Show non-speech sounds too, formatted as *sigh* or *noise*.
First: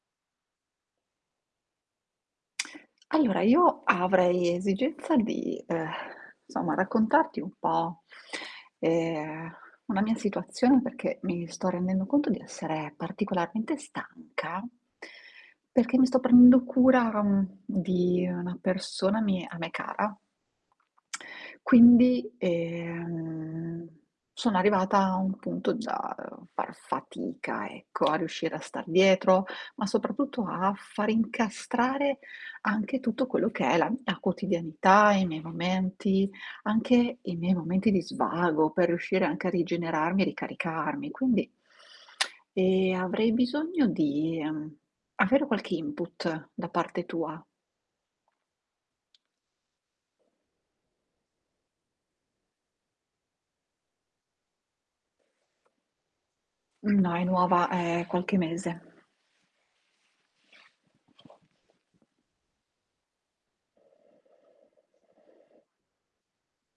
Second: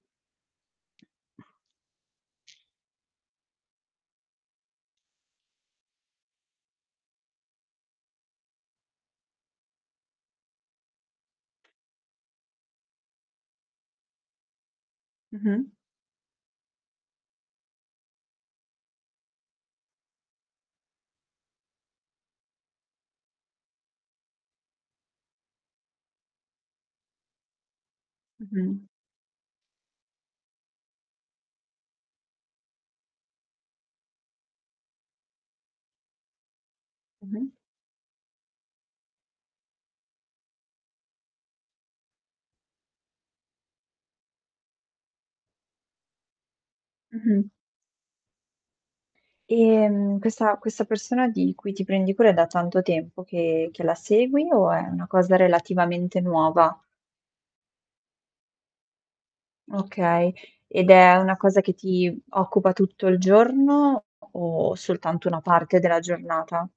*smacks lips* Allora io avrei esigenza di, ehm, somma, raccontarti un po', ehm, una mia situazione perché mi sto rendendo conto di essere particolarmente stanca Mh-mh. perché mi sto prendendo cura di una persona mi a me cara. *smacks lips* Quindi, ehm, sono arrivata a un punto già, uhm, far fatica, ecco, a riuscire a Mh-mh. star dietro, ma soprattutto a far incastrare anche tutto quello che è la mia quotidianità, i miei momenti, anche i Mh-mh. miei momenti di svago, per riuscire anche a rigenerarmi e ricaricarmi. Quindi, *inhales* *smacks lips* ehm, avrei bisogno di, ehm, avere qualche input, da parte tua. Mh-mh. Ehm, questa questa persona di cui ti prendi cura è da tanto tempo che che la segui o è una cosa relativamente nuova? Uhm, no è nuova ehm, qualche mese. Okay. Ed è una cosa che ti occupa tutto il giorno o soltanto una parte della giornata?